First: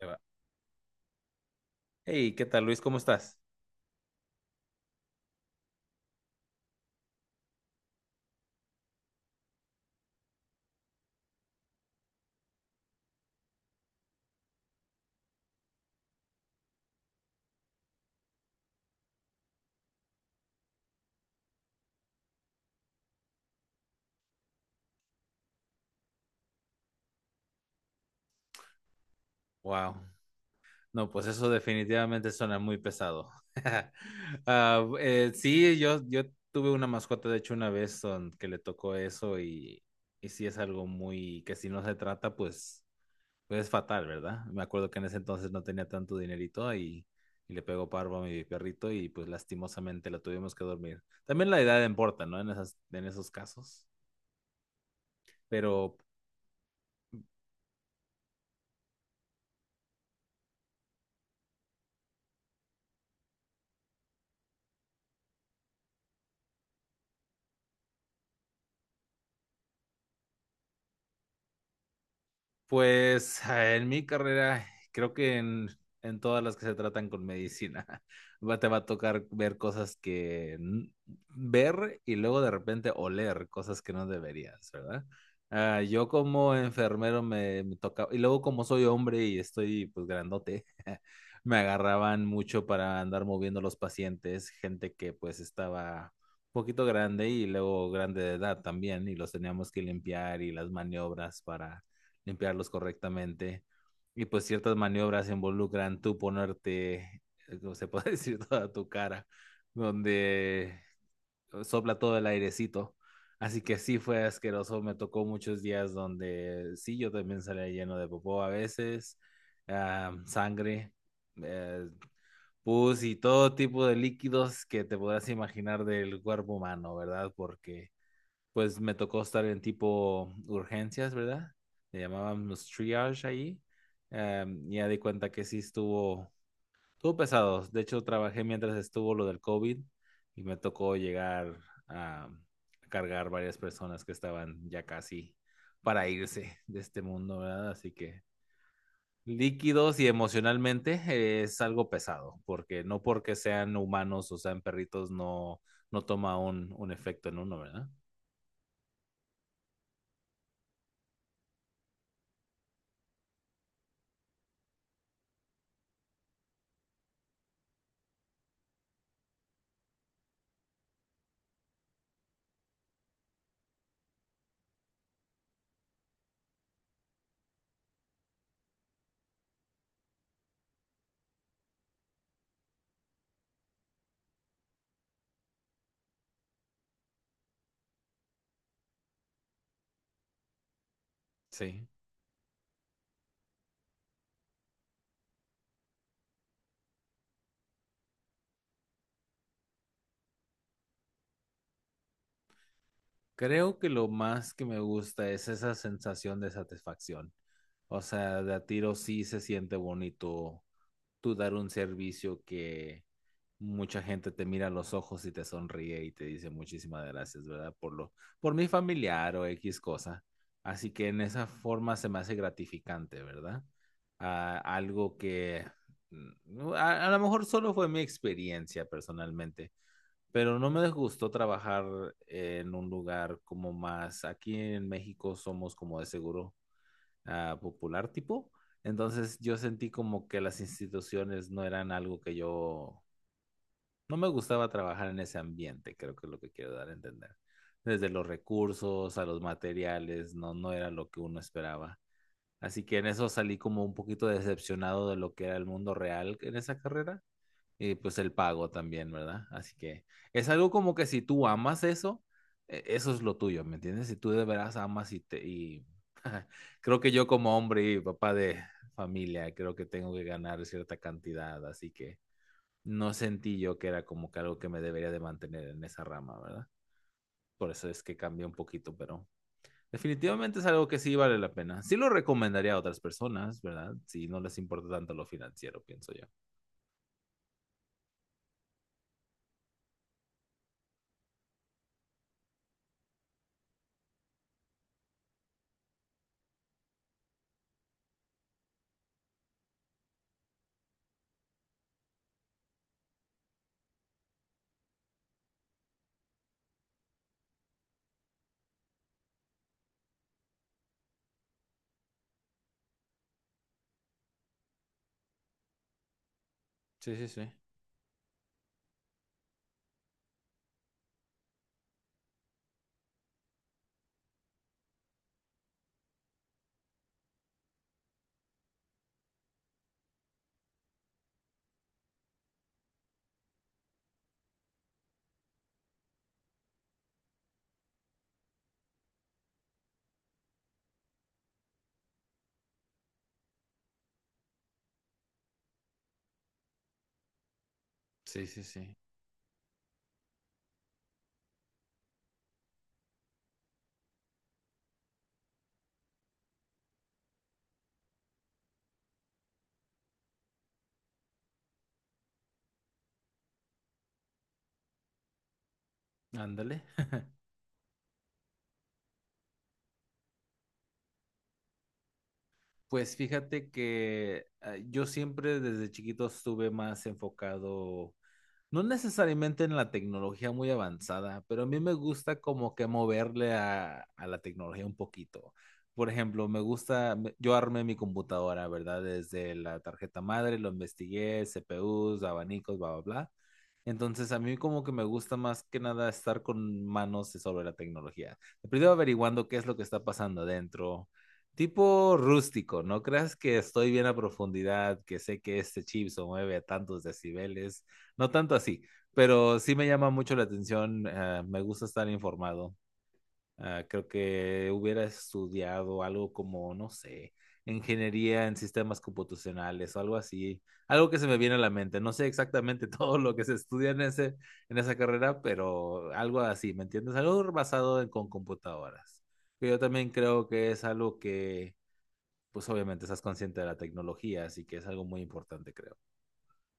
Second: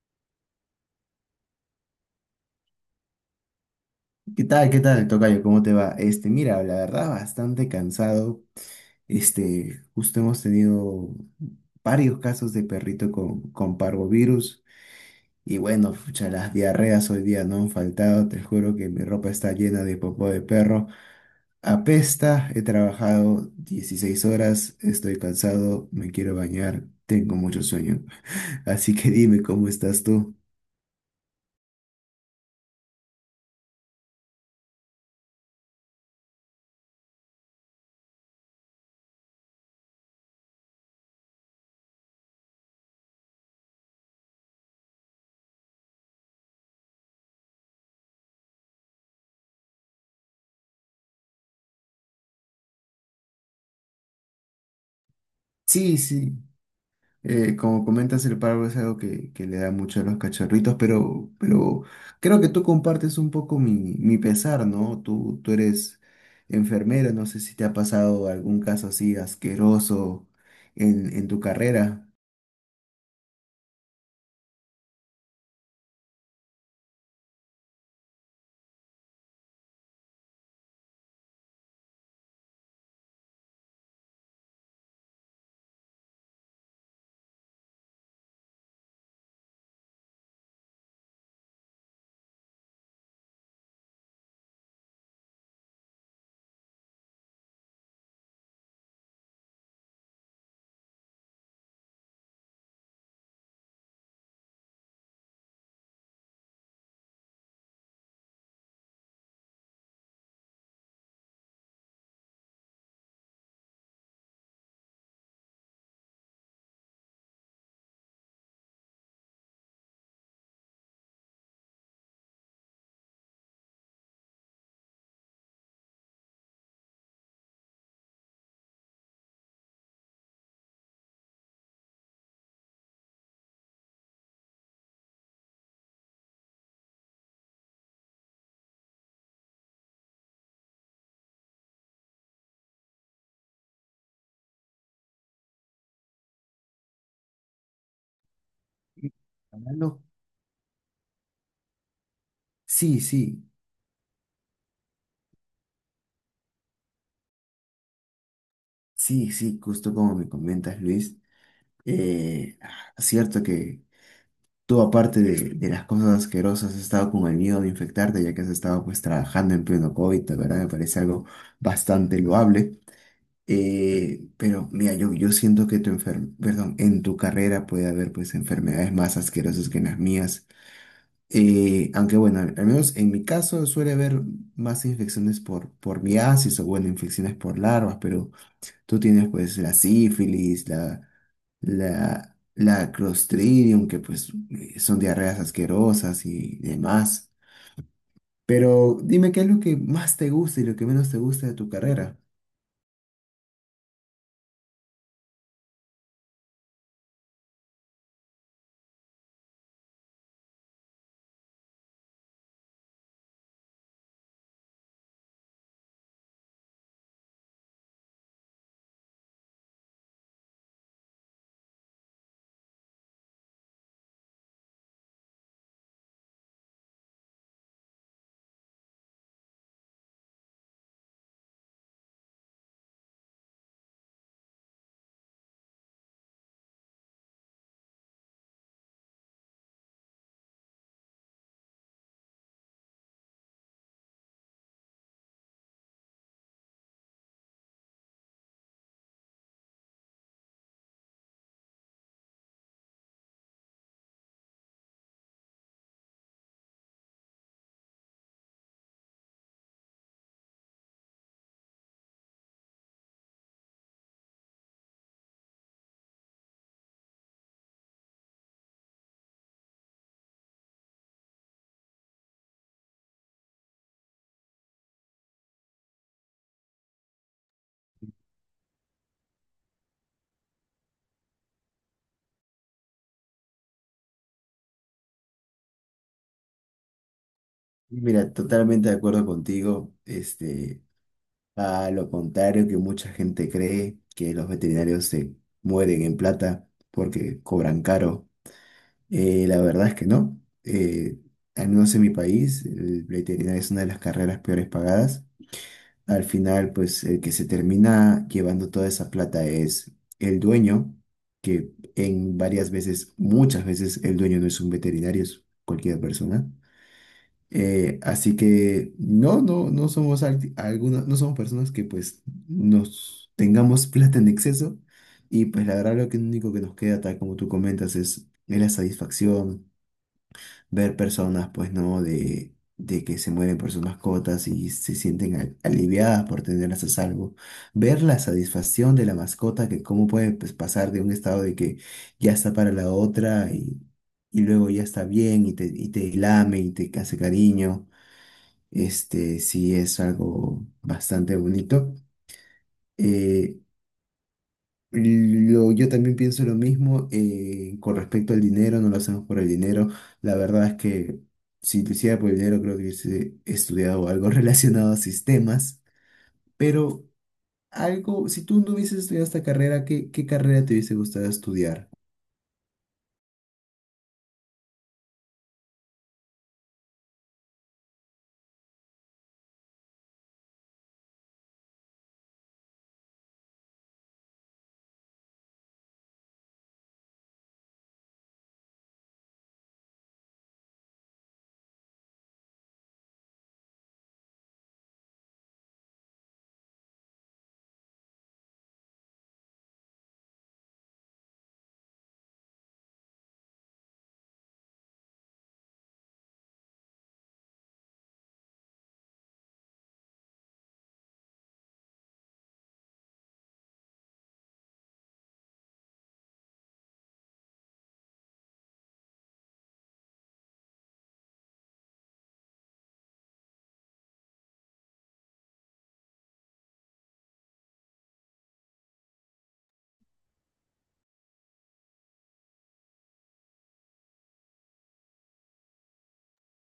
Ahí va. Hey, ¿qué tal Luis? ¿Cómo estás? ¿Qué tal? ¿Qué tal, tocayo? ¿Cómo te va? Este, mira, la verdad, bastante cansado. Este, justo hemos tenido varios casos de perrito con parvovirus. Y bueno, pucha, las diarreas hoy día no han faltado. Te juro que mi ropa está llena de popó de perro. Apesta, he trabajado 16 horas, estoy cansado, me quiero bañar, tengo mucho sueño. Así que dime, ¿cómo Wow. estás tú? No, pues eso definitivamente suena muy pesado. Ah, sí, yo tuve una mascota, de hecho, una vez que le tocó eso y sí es algo muy que si no se trata, pues es fatal, ¿verdad? Me acuerdo que en ese entonces no tenía tanto dinerito y le pegó parvo a mi perrito y pues lastimosamente la tuvimos que dormir. También la edad importa, ¿no? En esos casos. Pero. Sí, sí. Como comentas, el paro es algo que le da mucho a los cachorritos, pero creo que tú compartes un poco mi pesar, ¿no? Tú eres enfermera, no sé si te ha pasado algún caso así asqueroso en tu carrera. Pues en mi carrera, creo que en todas las que se tratan con medicina, te va a tocar ver cosas que ver y luego de repente oler cosas que no deberías, ¿verdad? Ah, yo como enfermero me tocaba, y luego como soy hombre y estoy pues grandote, me agarraban mucho para andar moviendo los pacientes, gente que pues estaba un poquito grande y luego grande de edad también, y los teníamos que limpiar y las maniobras para limpiarlos correctamente. Y pues ciertas maniobras involucran tú ponerte, como se puede decir, toda tu cara, donde sopla todo el airecito. Así que sí fue asqueroso, me tocó muchos días donde sí, yo también salía lleno de popó a veces, sangre, uh, pus y todo tipo de líquidos que te podrás imaginar del cuerpo humano, ¿verdad? Porque pues me tocó estar en tipo urgencias, ¿verdad? Le llamábamos triage ahí. Ya di cuenta que sí estuvo pesado. De hecho, trabajé mientras estuvo lo del COVID y me tocó llegar a cargar varias personas que estaban ya casi para irse de este mundo, ¿verdad? Así que Y líquidos hablando- y emocionalmente es algo pesado, porque Sí, no porque sí, sean humanos o sean perritos no, no toma un efecto en uno, ¿verdad? sí, sí, justo como me comentas, Luis. Cierto. Tú, aparte de las cosas asquerosas, has estado con el miedo de infectarte, ya que has estado pues trabajando en pleno COVID, la verdad me parece algo bastante loable. Pero mira, yo siento que perdón, en tu carrera puede haber pues enfermedades más asquerosas que en las mías. Aunque bueno, al menos en mi caso suele haber más infecciones por miasis o bueno, infecciones por larvas, pero tú tienes pues la sífilis, la Sí. la, la Clostridium, que pues son diarreas asquerosas y demás. Pero dime qué es lo que más te gusta y lo que menos te gusta de tu carrera. Creo que lo más que me gusta es esa sensación de satisfacción. O sea, de a tiro sí se siente bonito tú dar un servicio que mucha gente te mira a los ojos y te sonríe y te dice muchísimas gracias, ¿verdad? Por mi familiar o X cosa. Así que en esa forma se me hace gratificante, ¿verdad? Ah, algo que lo mejor solo fue mi experiencia personalmente, pero no me disgustó trabajar en un lugar como más, aquí en México somos como de seguro popular tipo. Entonces yo sentí como que las instituciones no eran algo que no me gustaba trabajar en ese ambiente, creo que es lo que quiero dar a entender. Desde los recursos a los materiales, no, no era lo que uno esperaba. Así que en eso salí como un poquito decepcionado de lo que era el mundo real en esa carrera y pues el pago también, ¿verdad? Así que es algo como que si tú amas eso, eso es lo tuyo, ¿me entiendes? Si tú de veras amas y, te, y creo que yo como hombre y papá de familia, creo que tengo que ganar cierta cantidad, así que no sentí yo que era como que algo que me debería de mantener en esa rama, ¿verdad? Por eso es que cambié un poquito, pero definitivamente es algo que sí vale la pena. Sí lo recomendaría a otras personas, ¿verdad? Si no les importa tanto lo financiero, pienso yo. Mira, totalmente de acuerdo contigo. Este, a lo contrario que mucha gente cree que los veterinarios se mueren en plata porque cobran caro. La verdad es que no. Al menos en mi país, el veterinario es una de las carreras peores pagadas. Al final, pues el que se termina llevando toda esa plata es el dueño, que en varias veces, muchas veces, el dueño no es un veterinario, es cualquier persona. Sí, sí, sí. Así que no somos no somos personas que pues nos tengamos plata en exceso. Y pues la verdad lo que único que nos queda, tal como tú comentas, es la satisfacción ver personas, pues, ¿no? De que se mueren por sus mascotas y se sienten aliviadas por tenerlas a salvo. Ver la satisfacción de la mascota, que cómo puede, pues, pasar de un estado de que ya está para la otra y luego ya está bien y te lame y te hace cariño. Sí, sí, sí. Este sí es algo bastante bonito. Eh, yo también pienso lo mismo con respecto al dinero, no lo hacemos por el dinero. La verdad es que si lo hiciera por el dinero, creo que hubiese estudiado algo relacionado a sistemas, Ándale. pero algo, si tú no hubieses estudiado esta carrera, ¿qué carrera te hubiese gustado estudiar? Pues fíjate que yo siempre desde chiquito estuve más enfocado, no necesariamente en la tecnología muy avanzada, pero a mí me gusta como que moverle a la tecnología un poquito. Por ejemplo, me gusta, yo armé mi computadora, ¿verdad? Desde la tarjeta madre, lo investigué, CPUs, abanicos, bla, bla, bla. Entonces, a mí como que me gusta más que nada estar con manos sobre la tecnología. Primero averiguando qué es lo que está pasando adentro. Tipo rústico, no creas que estoy bien a profundidad, que sé que este chip se mueve a tantos decibeles, no tanto así, pero sí me llama mucho la atención, me gusta estar informado. Ah, creo que hubiera estudiado algo como, no sé, ingeniería en sistemas computacionales o algo así, algo que se me viene a la mente. No sé exactamente todo lo que se estudia en esa carrera, pero algo así, ¿me entiendes? Algo basado con computadoras. Que yo también creo que es algo que, pues obviamente estás consciente de la tecnología, así que es algo muy importante, creo.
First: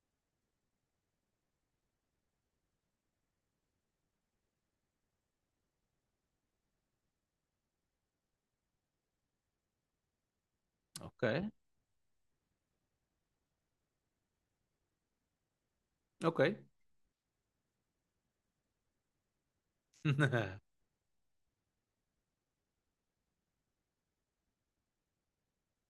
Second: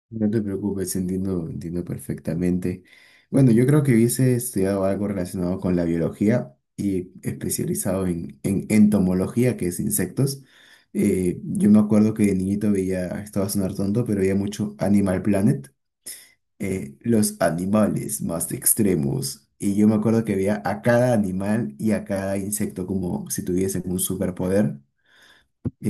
No te preocupes, entiendo, entiendo perfectamente. Bueno, yo creo que hubiese estudiado algo relacionado con la biología y especializado en entomología, que es insectos. Ok, Yo me acuerdo que de niñito veía, esto va a sonar tonto, pero veía mucho Animal Planet, ok. Los animales más extremos. Y yo me acuerdo que veía a cada animal y a cada insecto como si tuviesen un superpoder.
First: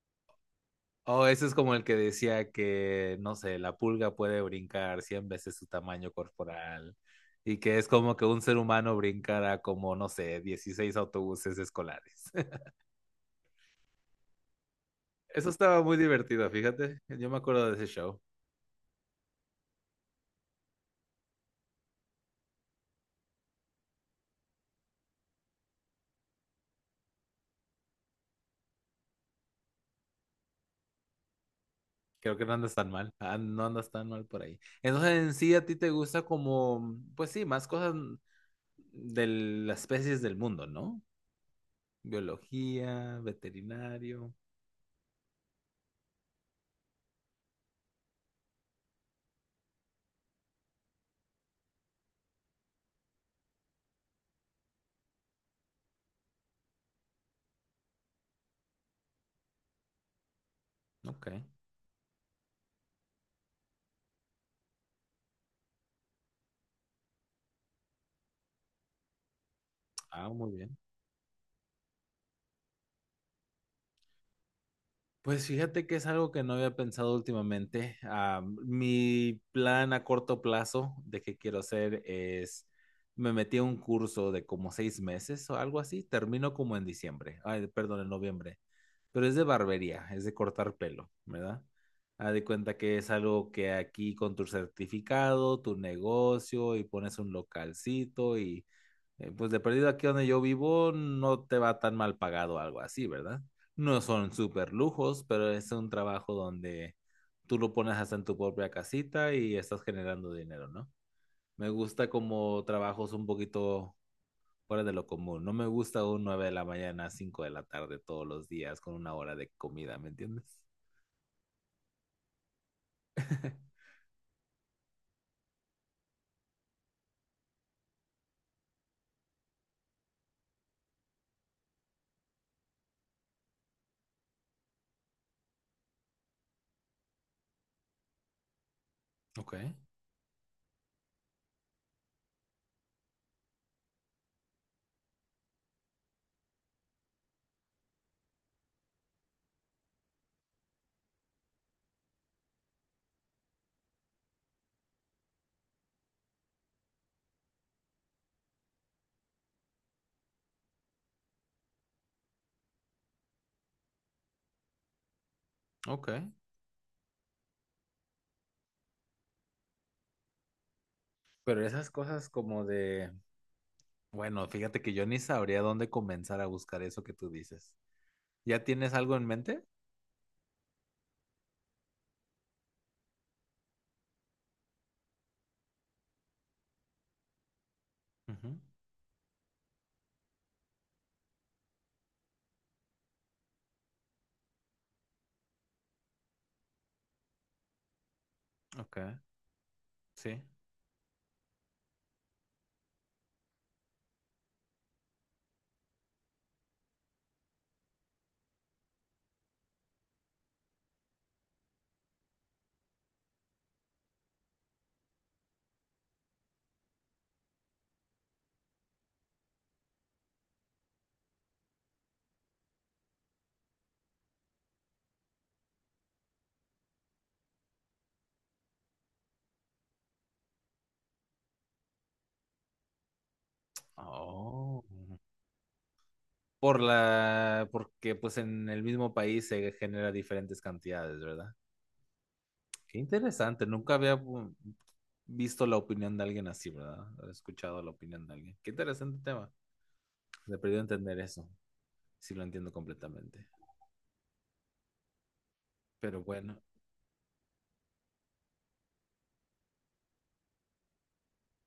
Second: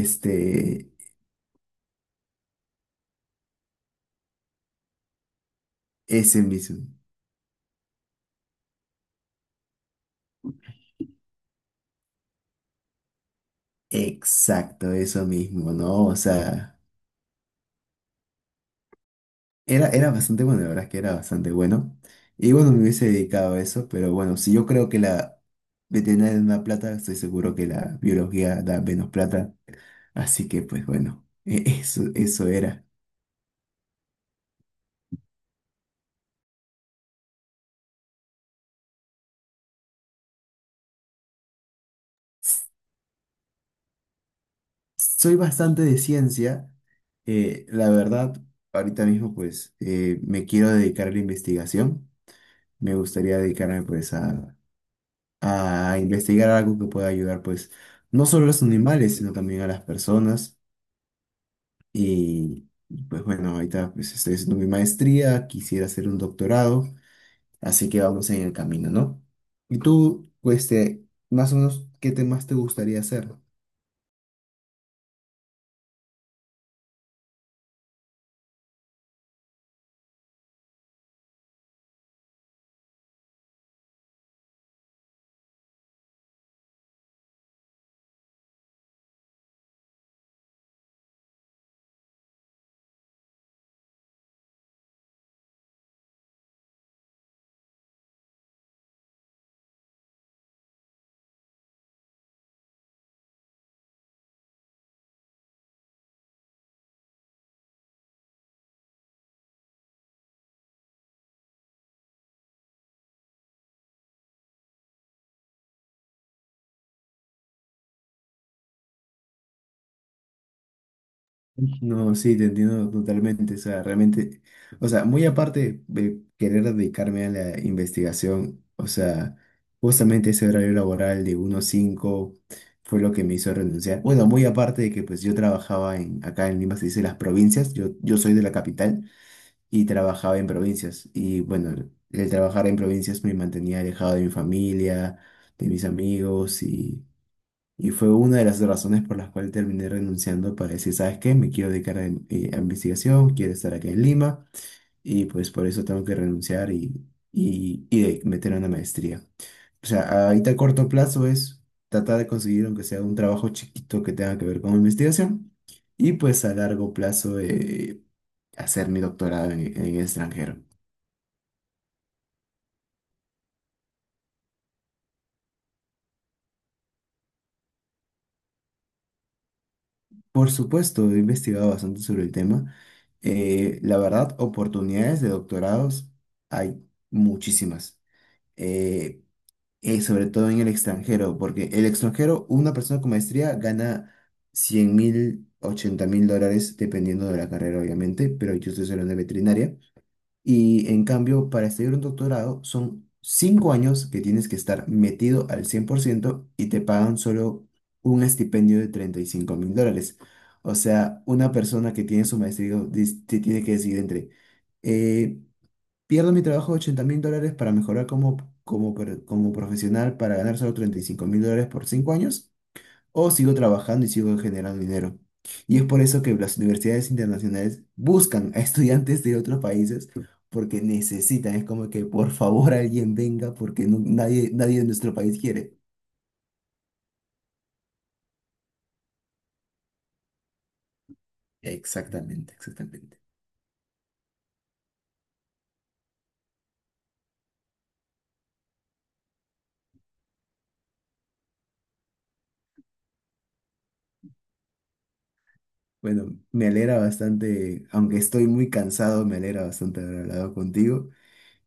Este, Oh, ese es como el que decía que, no sé, la pulga puede brincar 100 veces su tamaño ese mismo. corporal y que es como que un ser humano brincara como, no sé, 16 autobuses escolares. Exacto, eso Eso mismo, estaba muy ¿no? O divertido, sea. fíjate. Yo me acuerdo de ese show. Era bastante bueno, la verdad es que era bastante bueno. Y bueno, me hubiese dedicado a eso, pero bueno, si yo creo que la veterinaria da más plata, estoy seguro que la biología da menos plata. Así que pues bueno, eso, Creo que eso no andas era. tan mal. Ah, no andas tan mal por ahí. Entonces, en sí, a ti te gusta como, pues sí, más cosas de las especies del mundo, ¿no? Biología, veterinario. Soy bastante de ciencia. La verdad, ahorita mismo pues me quiero dedicar a la investigación. Me gustaría dedicarme pues a investigar algo que pueda ayudar pues no solo a los animales, sino también a las personas. Ok. Y y pues bueno, ahorita pues estoy haciendo mi maestría, quisiera hacer un doctorado, así que vamos en el camino, ¿no? Y Ah, tú, muy pues, bien. este, más o menos, ¿qué temas te gustaría hacer? Pues fíjate que es algo que no había pensado últimamente. Ah, mi plan a corto plazo de qué quiero hacer es, me metí a un curso de como 6 meses o algo así, termino como en diciembre, ay, perdón, en noviembre, pero es de barbería, es de cortar pelo, ¿verdad? Haz de cuenta que es algo que aquí con tu certificado, tu negocio y pones un localcito y pues de perdido aquí donde yo vivo no te va tan mal pagado algo así, ¿verdad? No son súper lujos, pero es un trabajo donde tú lo pones hasta en tu propia casita y estás generando dinero, ¿no? Me gusta como trabajos un poquito fuera de lo común. No me gusta un 9 de la mañana a 5 de la tarde todos los días con una hora de comida, ¿me entiendes? No, sí, te entiendo totalmente. O sea, realmente, o sea, muy aparte de querer dedicarme a la investigación, o sea, justamente ese horario laboral de uno a 5 fue lo que me hizo renunciar. Bueno, muy aparte de que pues yo trabajaba acá en Lima, se dice las provincias, yo soy de la capital, Ok, y trabajaba en provincias. Y bueno, el trabajar en provincias me mantenía alejado de mi familia, de mis amigos y fue una de las razones por las cuales terminé renunciando para decir, ¿sabes qué? Me quiero dedicar a investigación, quiero estar acá en Lima y pues por eso tengo que renunciar y meter una maestría. O sea, ahorita a corto plazo es tratar de conseguir, aunque sea un trabajo chiquito que tenga que ver con investigación, ok. y pues a largo plazo hacer mi doctorado en el extranjero. Pero esas cosas como de, bueno, fíjate que yo ni sabría dónde comenzar a buscar eso que tú dices. ¿Ya tienes algo en mente? Por supuesto, he investigado bastante sobre el tema. La verdad, oportunidades de doctorados hay muchísimas. Ujú. Eh, Sobre todo en el extranjero, porque el extranjero, una persona con maestría gana 100.000, $80.000, dependiendo de la carrera, obviamente, pero yo estoy Ok, hablando de veterinaria. sí. Y en cambio, para estudiar un doctorado son 5 años que tienes que estar metido al 100% y te pagan solo un estipendio de $35.000. O sea, una persona que tiene su maestría te tiene que decidir entre, eh, pierdo mi trabajo de 80 mil dólares para mejorar como profesional para ganar solo $35.000 por 5 años o sigo trabajando y sigo generando dinero. Y es por eso que las universidades internacionales buscan a estudiantes de otros países porque necesitan, es como que por favor alguien venga porque nadie, nadie Oh. de nuestro país quiere. Porque pues en el mismo país se genera diferentes cantidades, ¿verdad? Exactamente, Qué exactamente. interesante, nunca había visto la opinión de alguien así, ¿verdad? He escuchado la opinión de alguien. Qué interesante tema. Me perdí entender eso. Sí lo entiendo completamente. Pero Bueno, bueno, me alegra bastante, aunque estoy muy cansado, me alegra bastante haber hablado contigo.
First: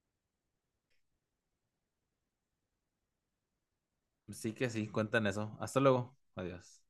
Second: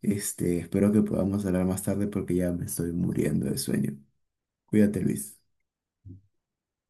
Este, espero que podamos hablar más tarde porque ya me estoy muriendo de sueño. sí que sí, Cuídate, cuentan Luis. eso. Hasta luego. Adiós.